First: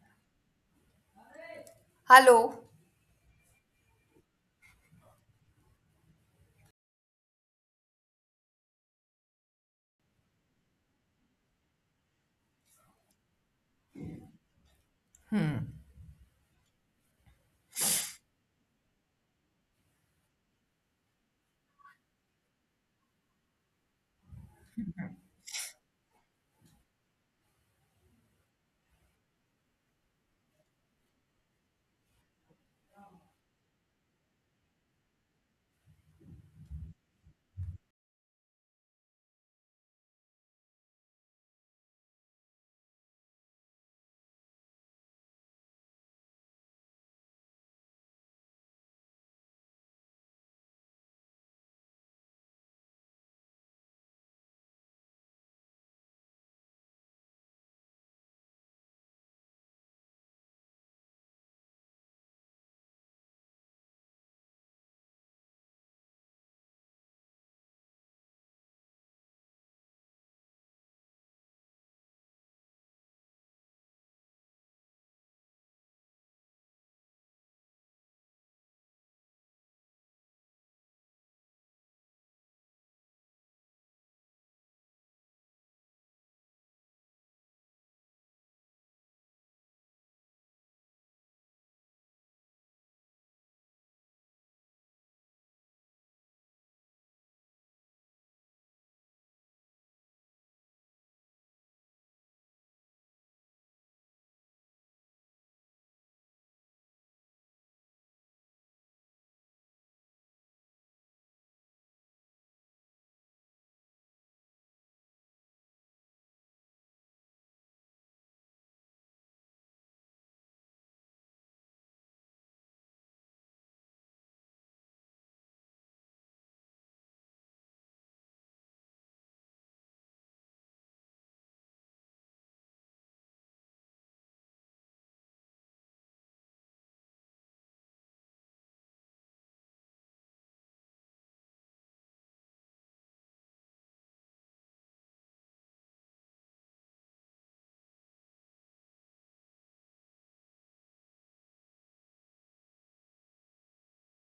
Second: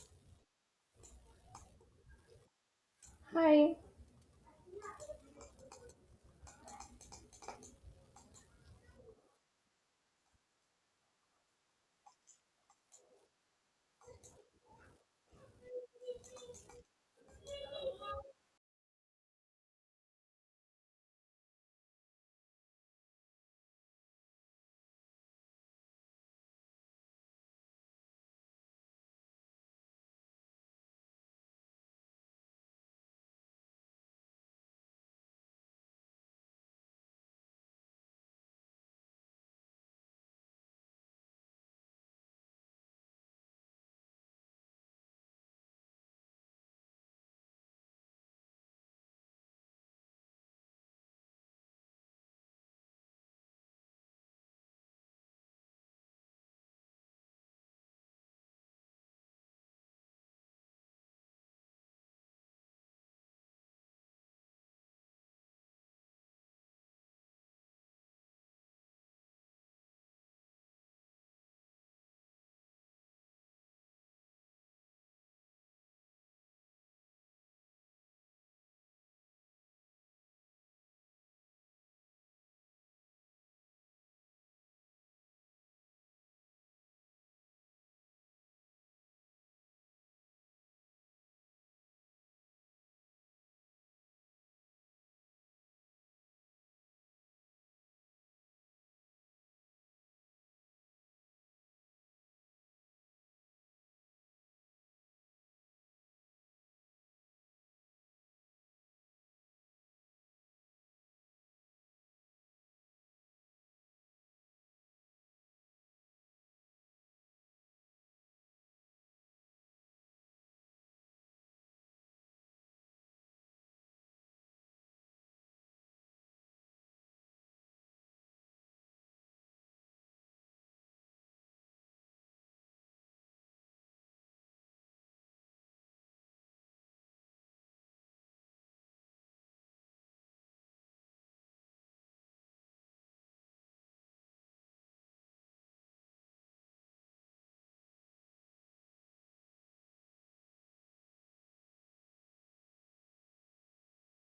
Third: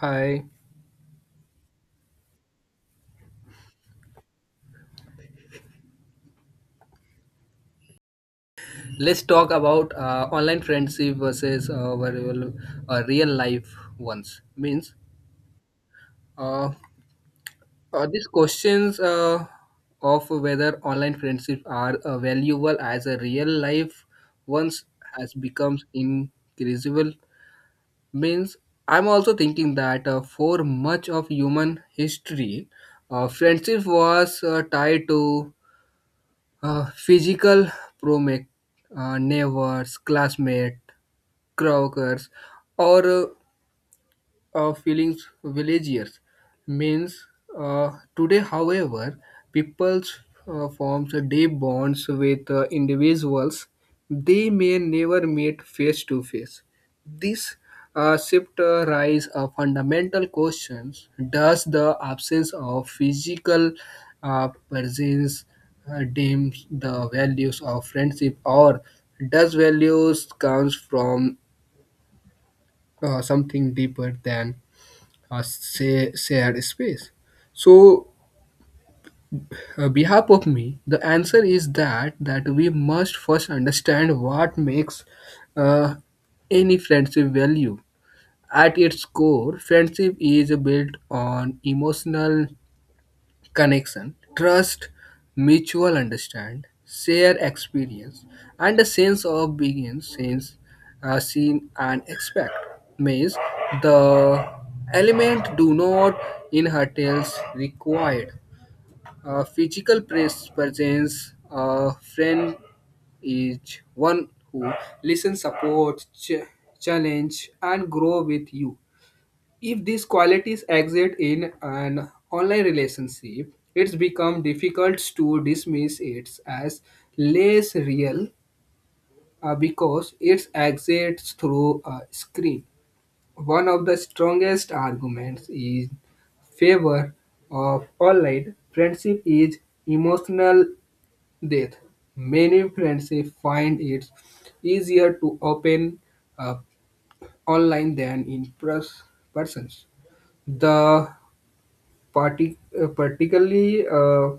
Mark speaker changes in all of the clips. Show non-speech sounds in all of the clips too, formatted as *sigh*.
Speaker 1: Hi.
Speaker 2: Hello.
Speaker 3: Hi.
Speaker 1: Let's talk about online friendship versus variable, real life ones. Means, uh, these questions of whether online friendships are valuable as a real life ones has become increasable. Means, I'm also thinking that for much of human history, friendship was tied to physical promise, neighbors, classmates croakers, or feelings villagers. Means today, however, peoples forms deep bonds with individuals they may never meet face to face. This shift rise a fundamental questions: Does the absence of physical presence dim the values of friendship, or does values comes from something deeper than a say, shared space. So, behalf of me, the answer is that we must first understand what makes uh, any friendship value. At its core, friendship is built on emotional connection, trust, mutual understand, share experience, and a sense of being sense, seen and expect. Means the element do not inherits required. Physical presence, a friend is one who listens, supports, challenge, and grow with you. If these qualities exist in an online relationship, it's become difficult to dismiss it as less real because it exists through a screen. One of the strongest arguments in favor of online friendship is emotional depth. Many friendships find it easier to open up online than in persons. The Particularly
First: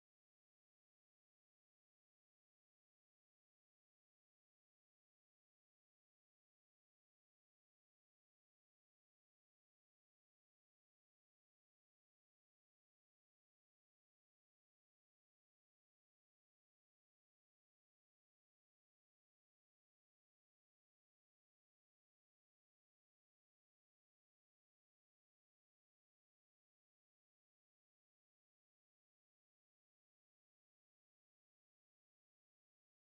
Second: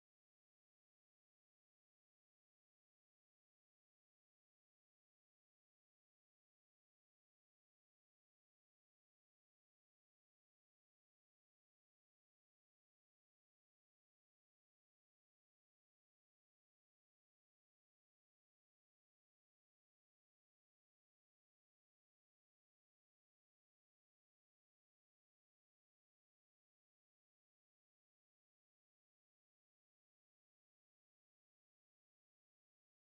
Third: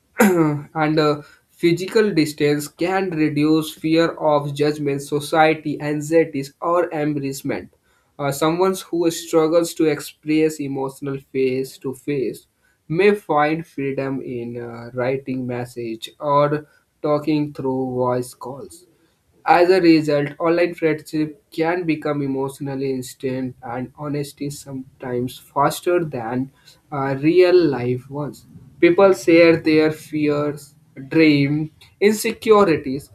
Speaker 1: *clears throat* and physical distance can reduce fear of judgment, society, anxieties, or embarrassment. Someone who struggles to express emotional face to face may find freedom in writing message or talking through voice calls. As a result, online friendship can become emotionally instant and honesty sometimes faster than real life ones. People share their fears, dreams, insecurities,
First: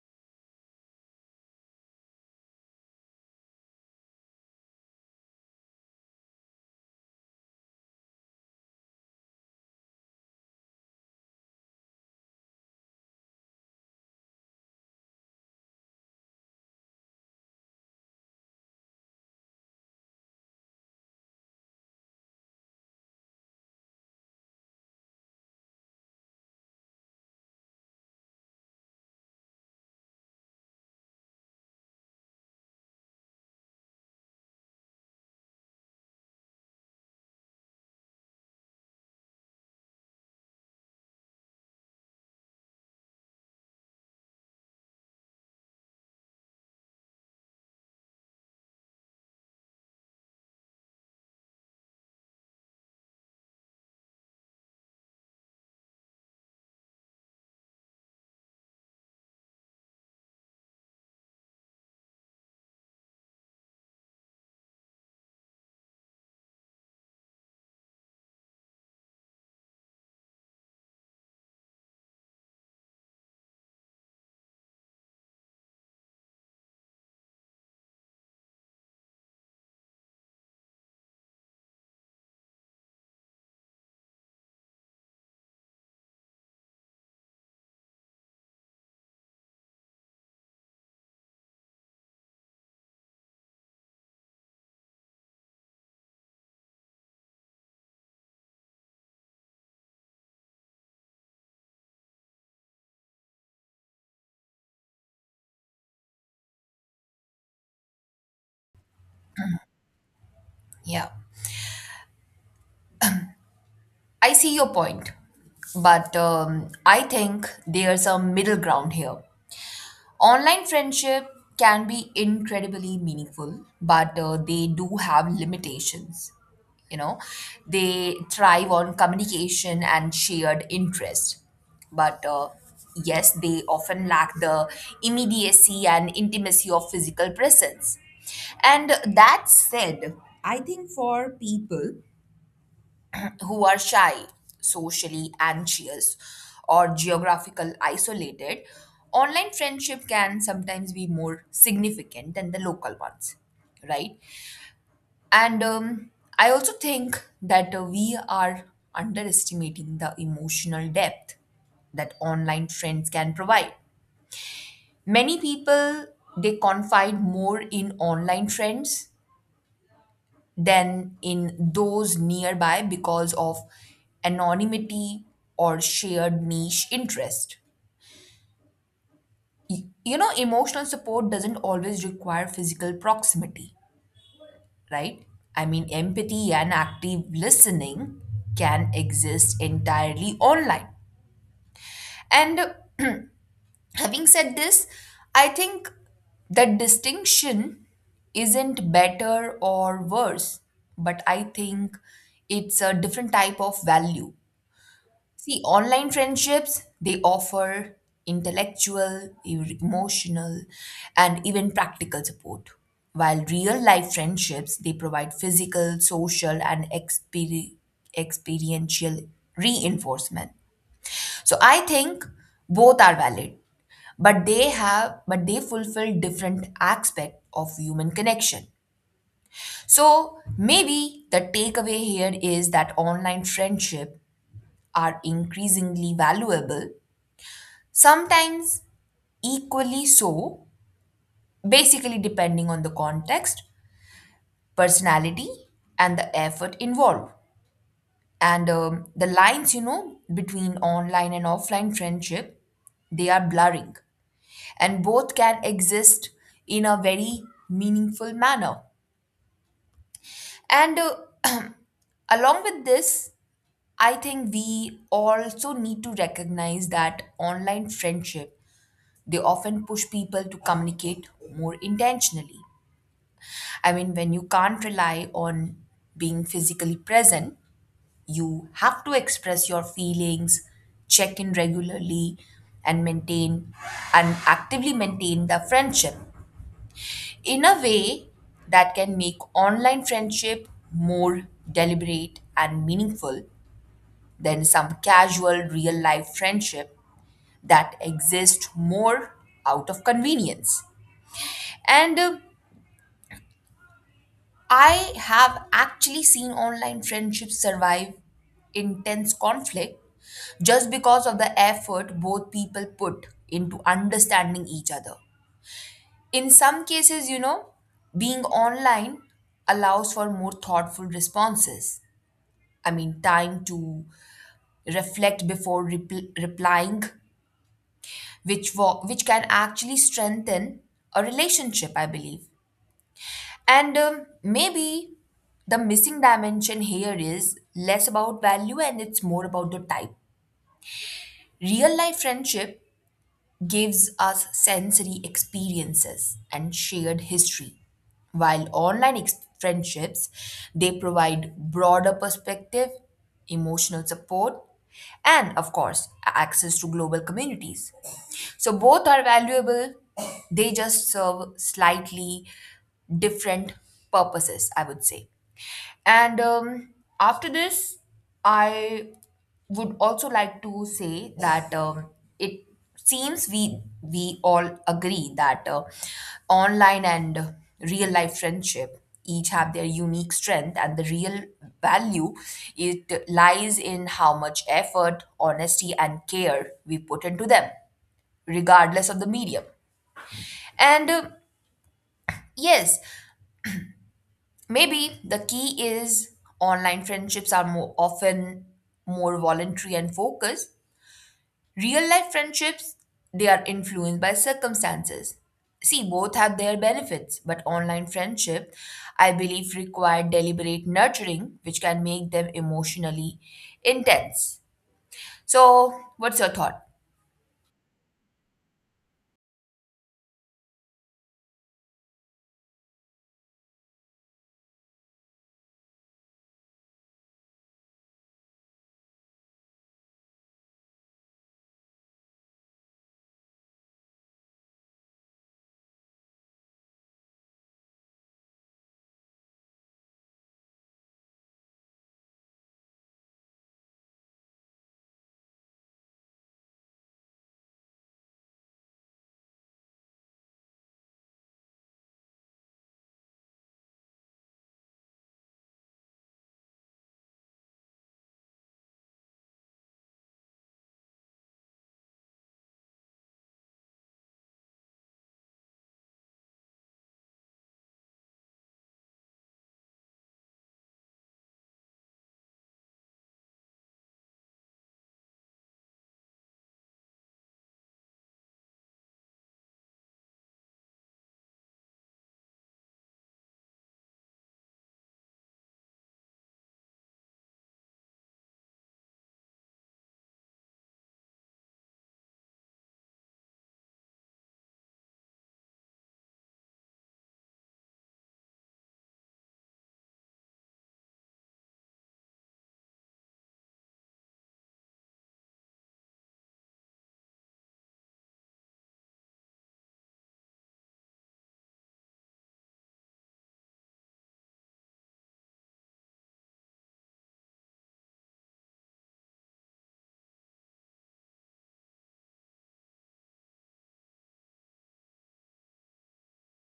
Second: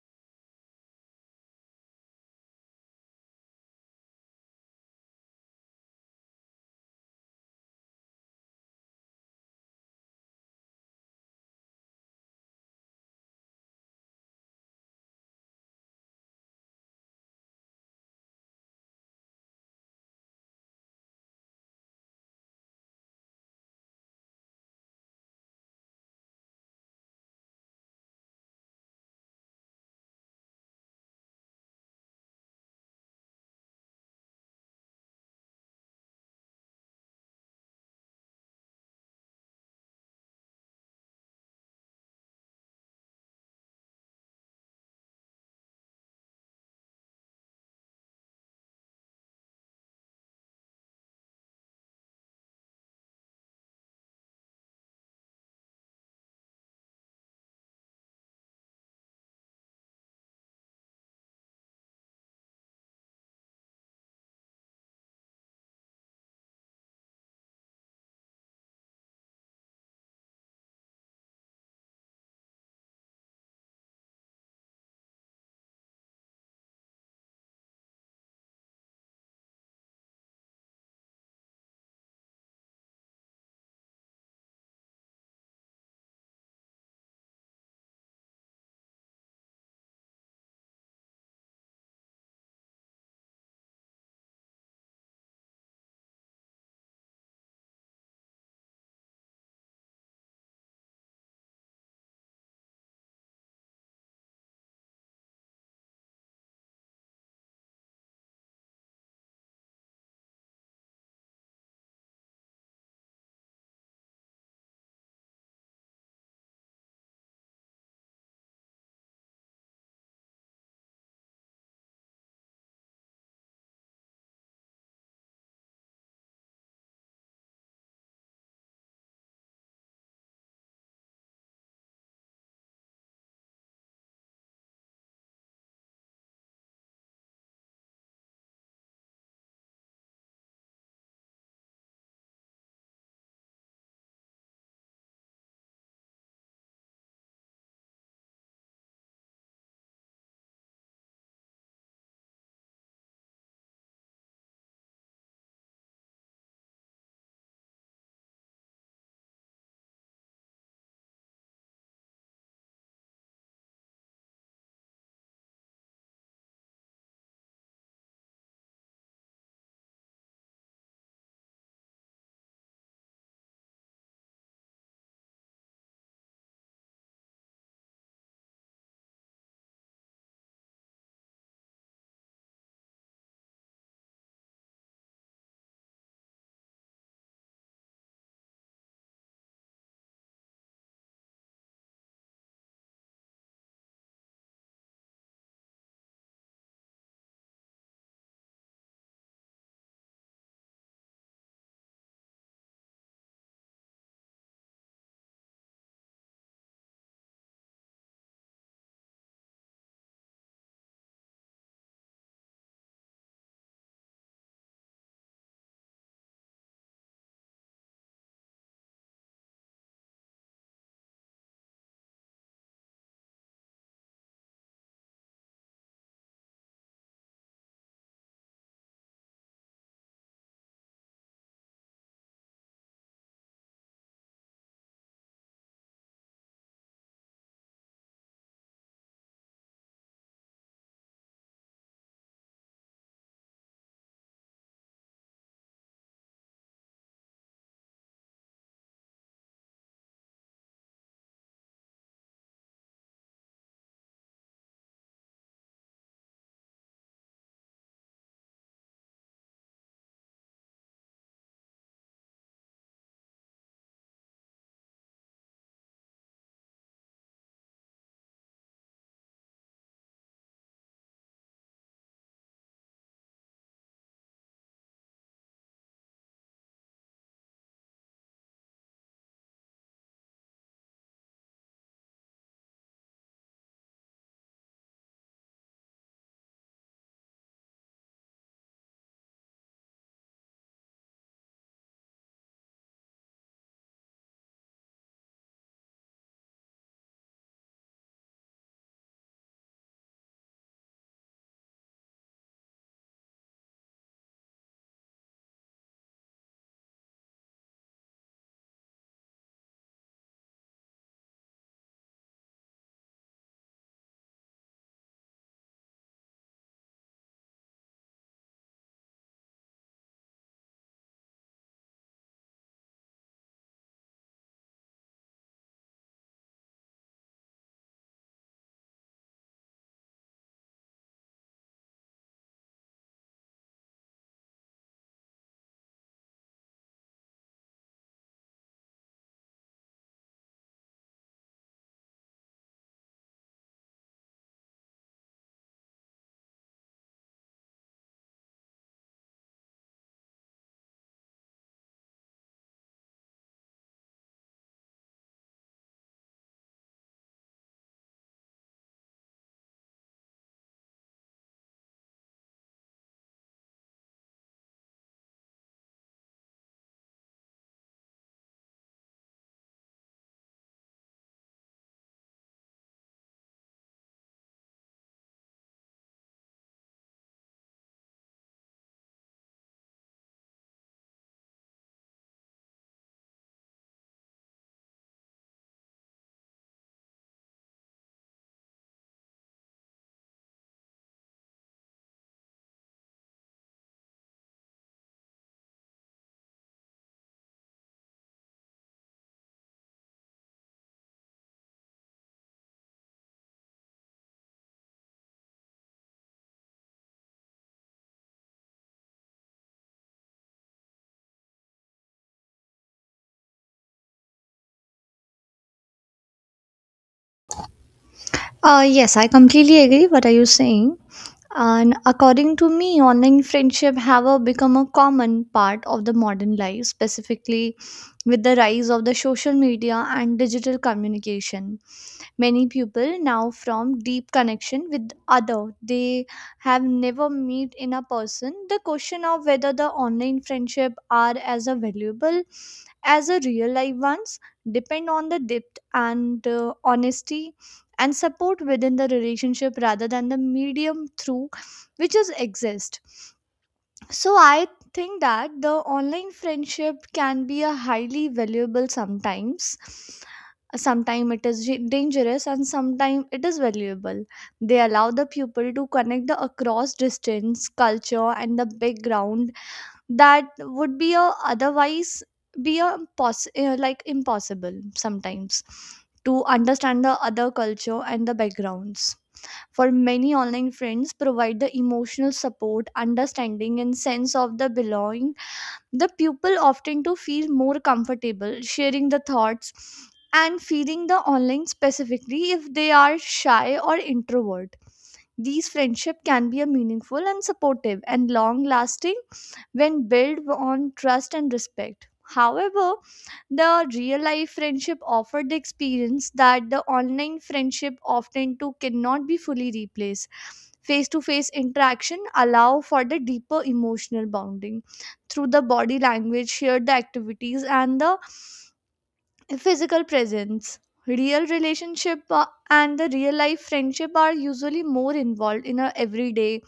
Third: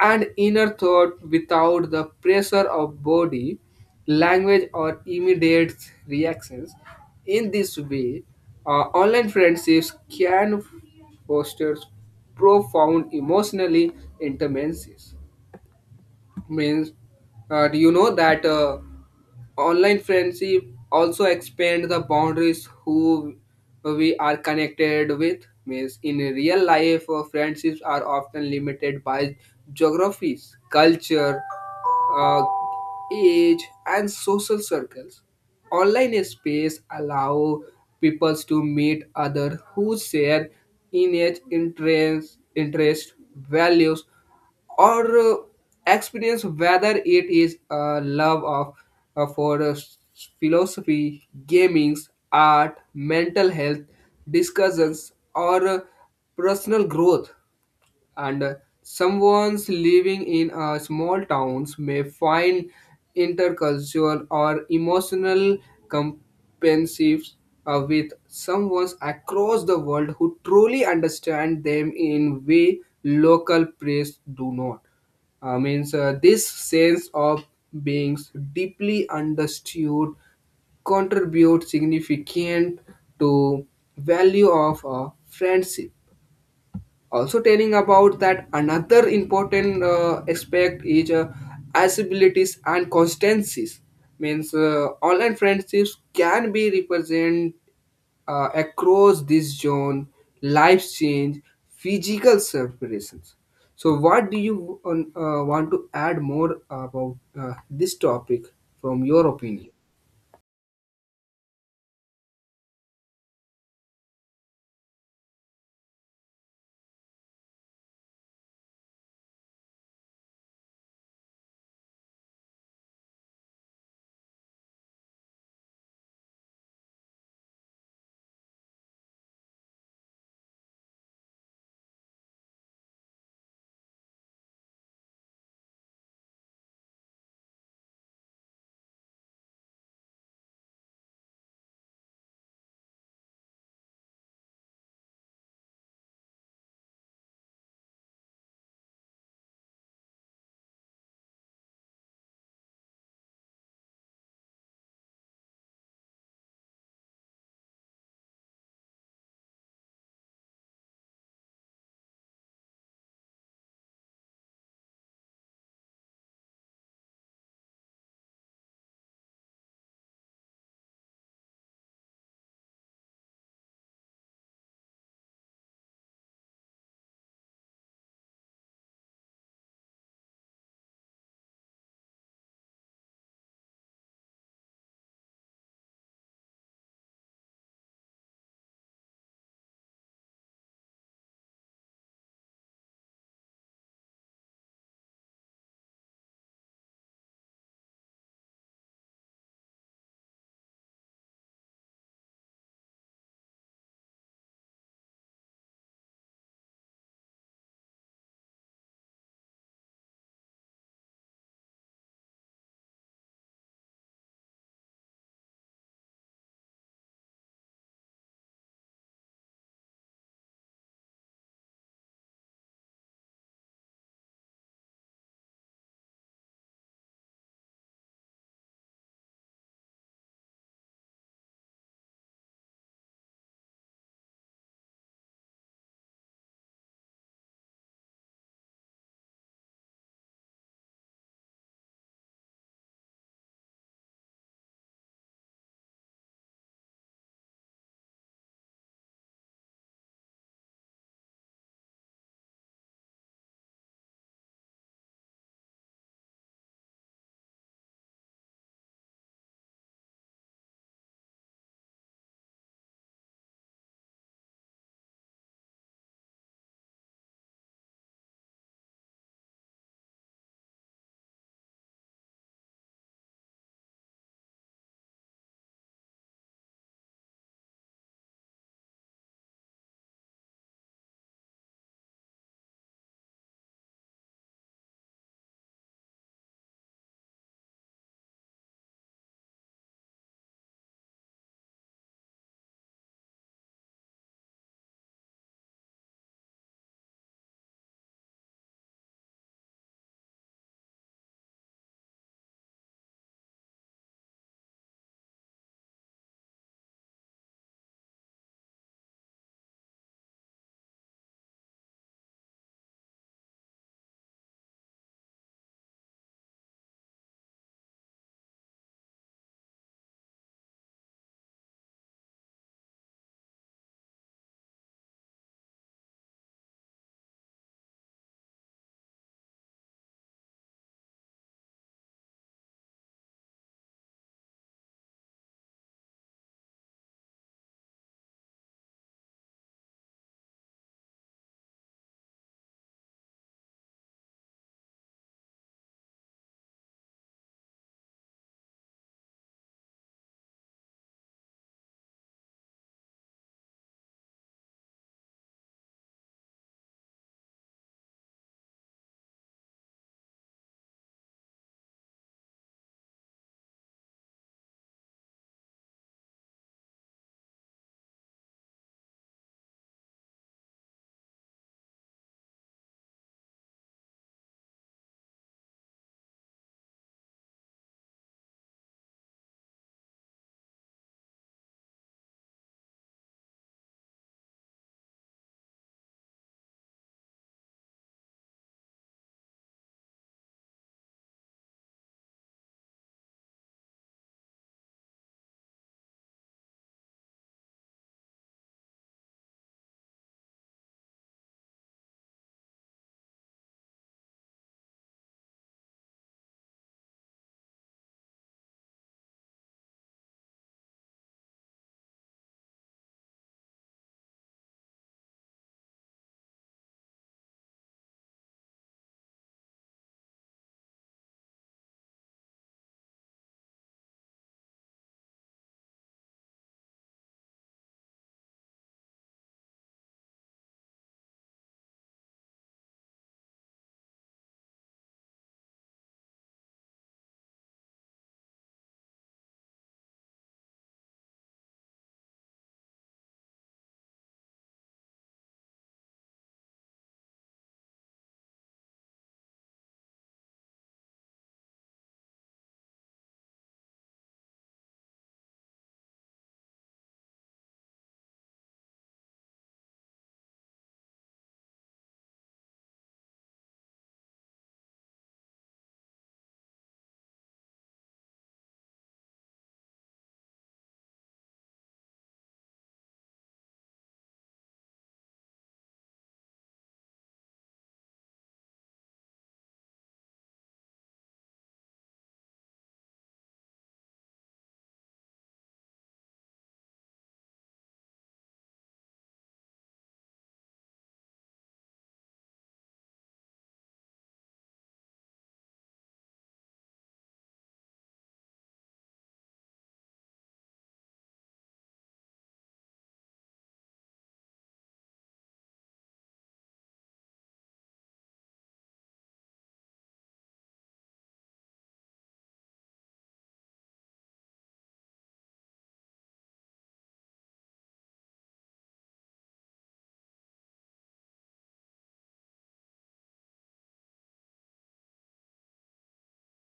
Speaker 1: and inner thought without the pressure of body, language, or immediate reactions. In this way, online friendships can foster profound emotionally intimacies means do you know that online friendship also expand the boundaries who we are connected with means in real life friendships are often limited by geographies culture uh, age, and social circles. Online space allow people to meet others who share interest, values, or experience whether it is a love of for philosophy gaming art mental health discussions or personal growth and someone's living in a small towns may find intercultural or emotional compensatives with someone across the world who truly understand them in way local press do not means this sense of being deeply understood contribute significant to value of a friendship also telling about that another important aspect is accessibilities and constancies means online friendships can be represent across this zone life change physical separations so what do you on, want to add more about this topic from your opinion
Speaker 2: Yeah, I see your point. But I think there's a middle ground here. Online friendship can be incredibly meaningful, but they do have limitations. You know, they thrive on communication and shared interest. But yes, they often lack the immediacy and intimacy of physical presence. And that said, I think for people who are shy, socially anxious, or geographical isolated, online friendship can sometimes be more significant than the local ones, right? And I also think that we are underestimating the emotional depth that online friends can provide. Many people they confide more in online friends than in those nearby because of anonymity or shared niche interest. You know, emotional support doesn't always require physical proximity, right? I mean, empathy and active listening can exist entirely online. And having said this, I think the distinction isn't better or worse, but I think it's a different type of value. See, online friendships, they offer intellectual, emotional, and even practical support. While real life friendships, they provide physical, social, and experiential reinforcement. So I think both are valid, but they have but they fulfill different aspects of human connection. So maybe the takeaway here is that online friendship are increasingly valuable. Sometimes equally so, basically depending on the context, personality, and the effort involved. And the lines, you know, between online and offline friendship, they are blurring. And both can exist in a very meaningful manner. And *clears throat* along with this, I think we also need to recognize that online friendship, they often push people to communicate more intentionally. I mean, when you can't rely on being physically present, you have to express your feelings, check in regularly, and maintain and actively maintain the friendship in a way that can make online friendship more deliberate and meaningful than some casual real life friendship that exist more out of convenience. And I have actually seen online friendships survive intense conflict just because of the effort both people put into understanding each other. In some cases, you know, being online allows for more thoughtful responses. I mean, time to reflect before replying, which can actually strengthen a relationship, I believe. And maybe the missing dimension here is less about value and it's more about the type. Real life friendship gives us sensory experiences and shared history, while online friendships, they provide broader perspective, emotional support, and of course access to global communities. So both are valuable, they just serve slightly different purposes, I would say. And after this, I would also like to say that it seems we all agree that online and real life friendship each have their unique strength, and the real value, it lies in how much effort, honesty, and care we put into them, regardless of the medium. And yes, maybe the key is online friendships are more often more voluntary and focused. Real life friendships, they are influenced by circumstances. See, both have their benefits, but online friendship, I believe, require deliberate nurturing, which can make them emotionally intense. So, what's your thought?
Speaker 3: Yes, I completely agree what are you saying. And according to me, online friendship have become a common part of the modern life, specifically with the rise of the social media and digital communication. Many people now from deep connection with other they have never meet in a person. The question of whether the online friendship are as a valuable as a real life ones depend on the depth and honesty and support within the relationship rather than the medium through which is exist. So I think that the online friendship can be a highly valuable sometimes. Sometimes it is dangerous and sometimes it is valuable. They allow the pupil to connect the across distance, culture and the background that would be a otherwise be a like impossible sometimes to understand the other culture and the backgrounds. For many online friends provide the emotional support, understanding and sense of the belonging. The pupil often to feel more comfortable sharing the thoughts and feeling the online, specifically if they are shy or introvert. These friendship can be a meaningful and supportive and long lasting when built on trust and respect. However, the real life friendship offered the experience that the online friendship often too cannot be fully replaced. Face to face interaction allow for the deeper emotional bonding through the body language, shared the activities, and the physical presence. Real relationship and the real life friendship are usually more involved in our everyday,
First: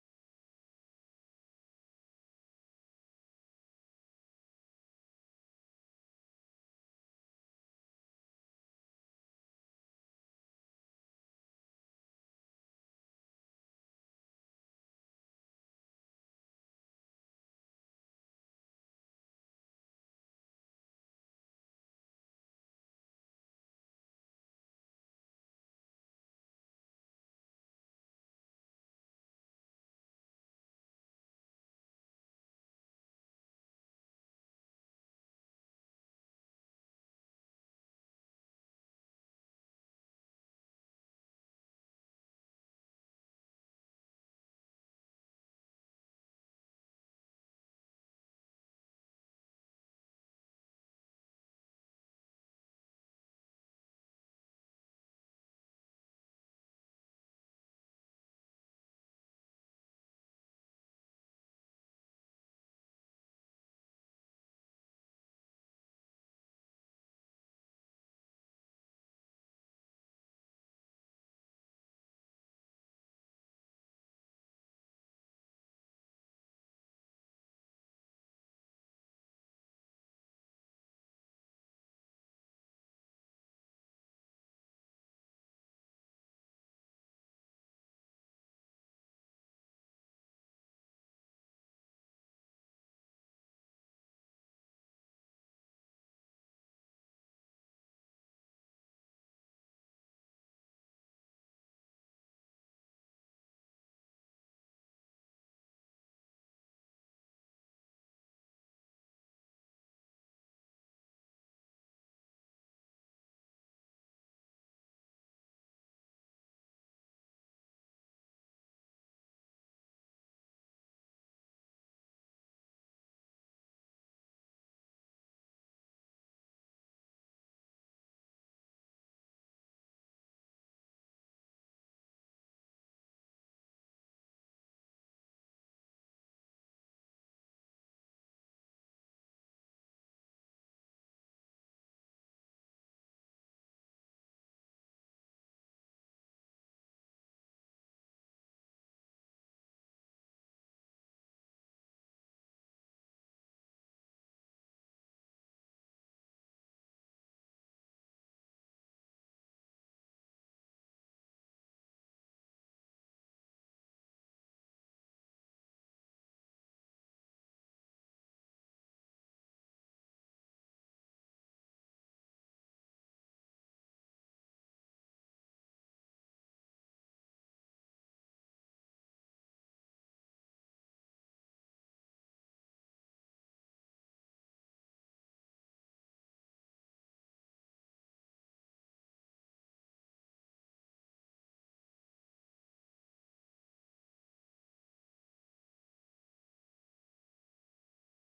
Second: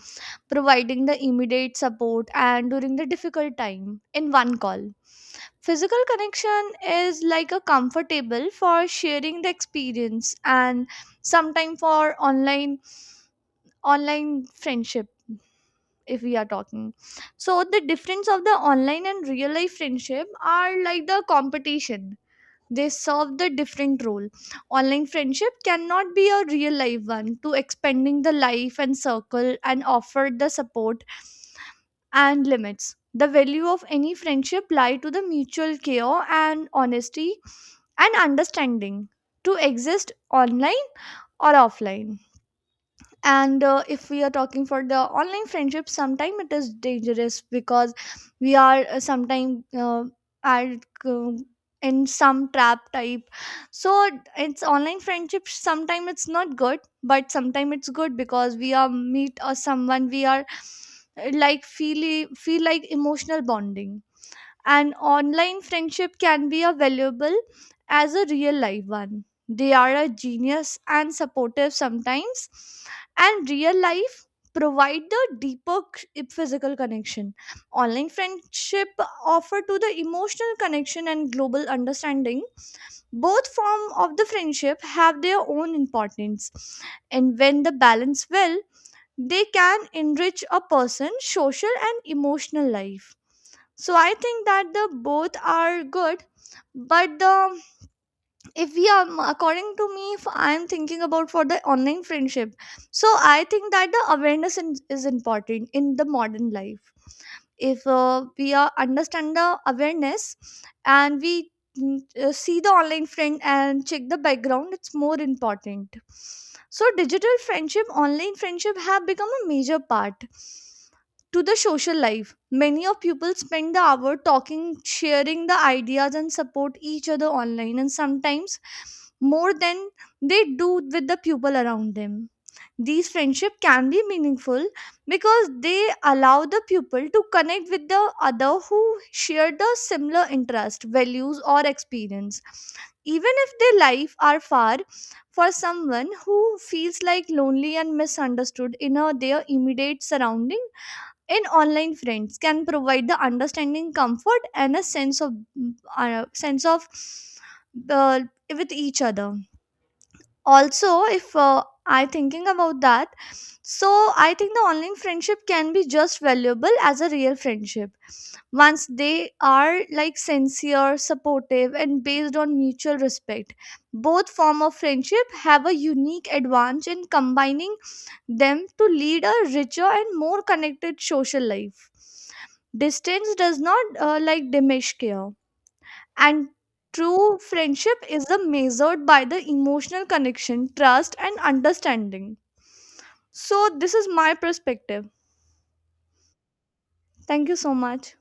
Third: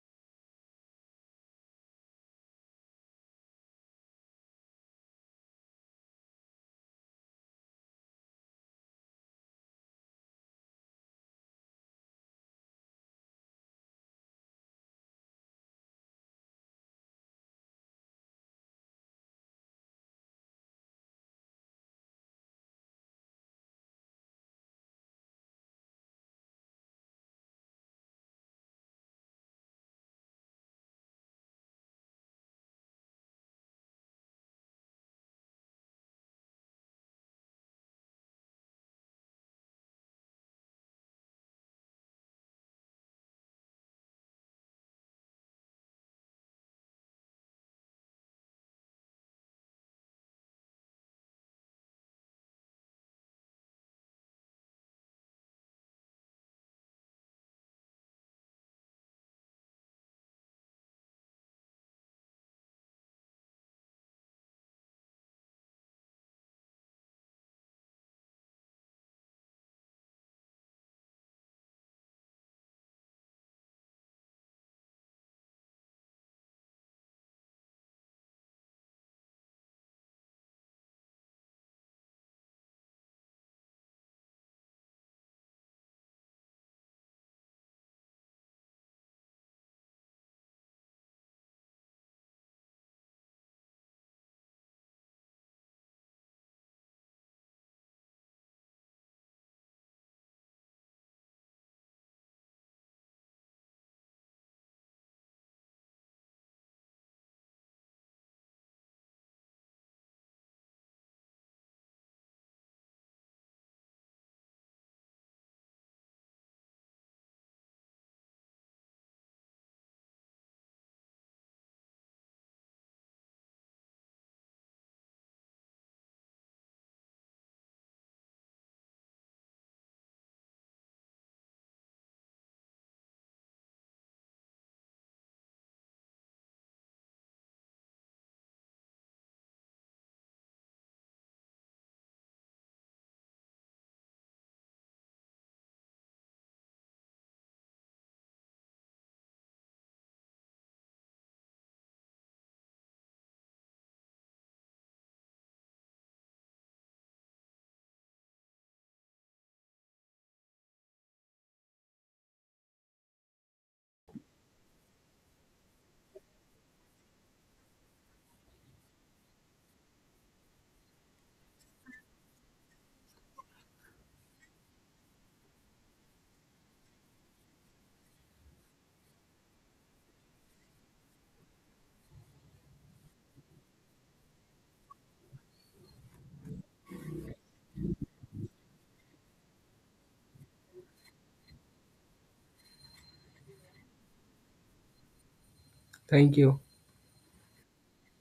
Speaker 3: providing the immediate support and during the difficult time in one call. Physical connection is like a comfortable for sharing the experience and sometime for online friendship if we are talking. So the difference of the online and real life friendship are like the competition. They serve the different role. Online friendship cannot be a real life one to expanding the life and circle and offer the support, and limits the value of any friendship lie to the mutual care and honesty and understanding to exist online or offline. And if we are talking for the online friendship, sometimes it is dangerous because we are sometimes are uh, in some trap type. So it's online friendship, sometimes it's not good but sometimes it's good because we are meet or someone we are like feel like emotional bonding. An online friendship can be as valuable as a real life one. They are a genius and supportive sometimes, and real life provide the deeper physical connection. Online friendship offer to the emotional connection and global understanding. Both form of the friendship have their own importance, and when the balance well, they can enrich a person's social and emotional life. So I think that the both are good, but the, if we are according to me, if I'm thinking about for the online friendship, so I think that the awareness in, is important in the modern life. If we understand the awareness and we see the online friend and check the background, it's more important. So digital friendship, online friendship have become a major part to the social life. Many of people spend the hour talking, sharing the ideas and support each other online, and sometimes more than they do with the people around them. These friendship can be meaningful because they allow the pupil to connect with the other who share the similar interest, values or experience, even if their life are far. For someone who feels like lonely and misunderstood in a, their immediate surrounding, in online friends can provide the understanding, comfort and a sense of uh, with each other. Also if I thinking about that, so I think the online friendship can be just valuable as a real friendship once they are like sincere, supportive and based on mutual respect. Both form of friendship have a unique advantage in combining them to lead a richer and more connected social life. Distance does not like diminish care, and true friendship is the measured by the emotional connection, trust, and understanding. So, this is my perspective.
Speaker 1: thank you
Speaker 3: Thank you so much.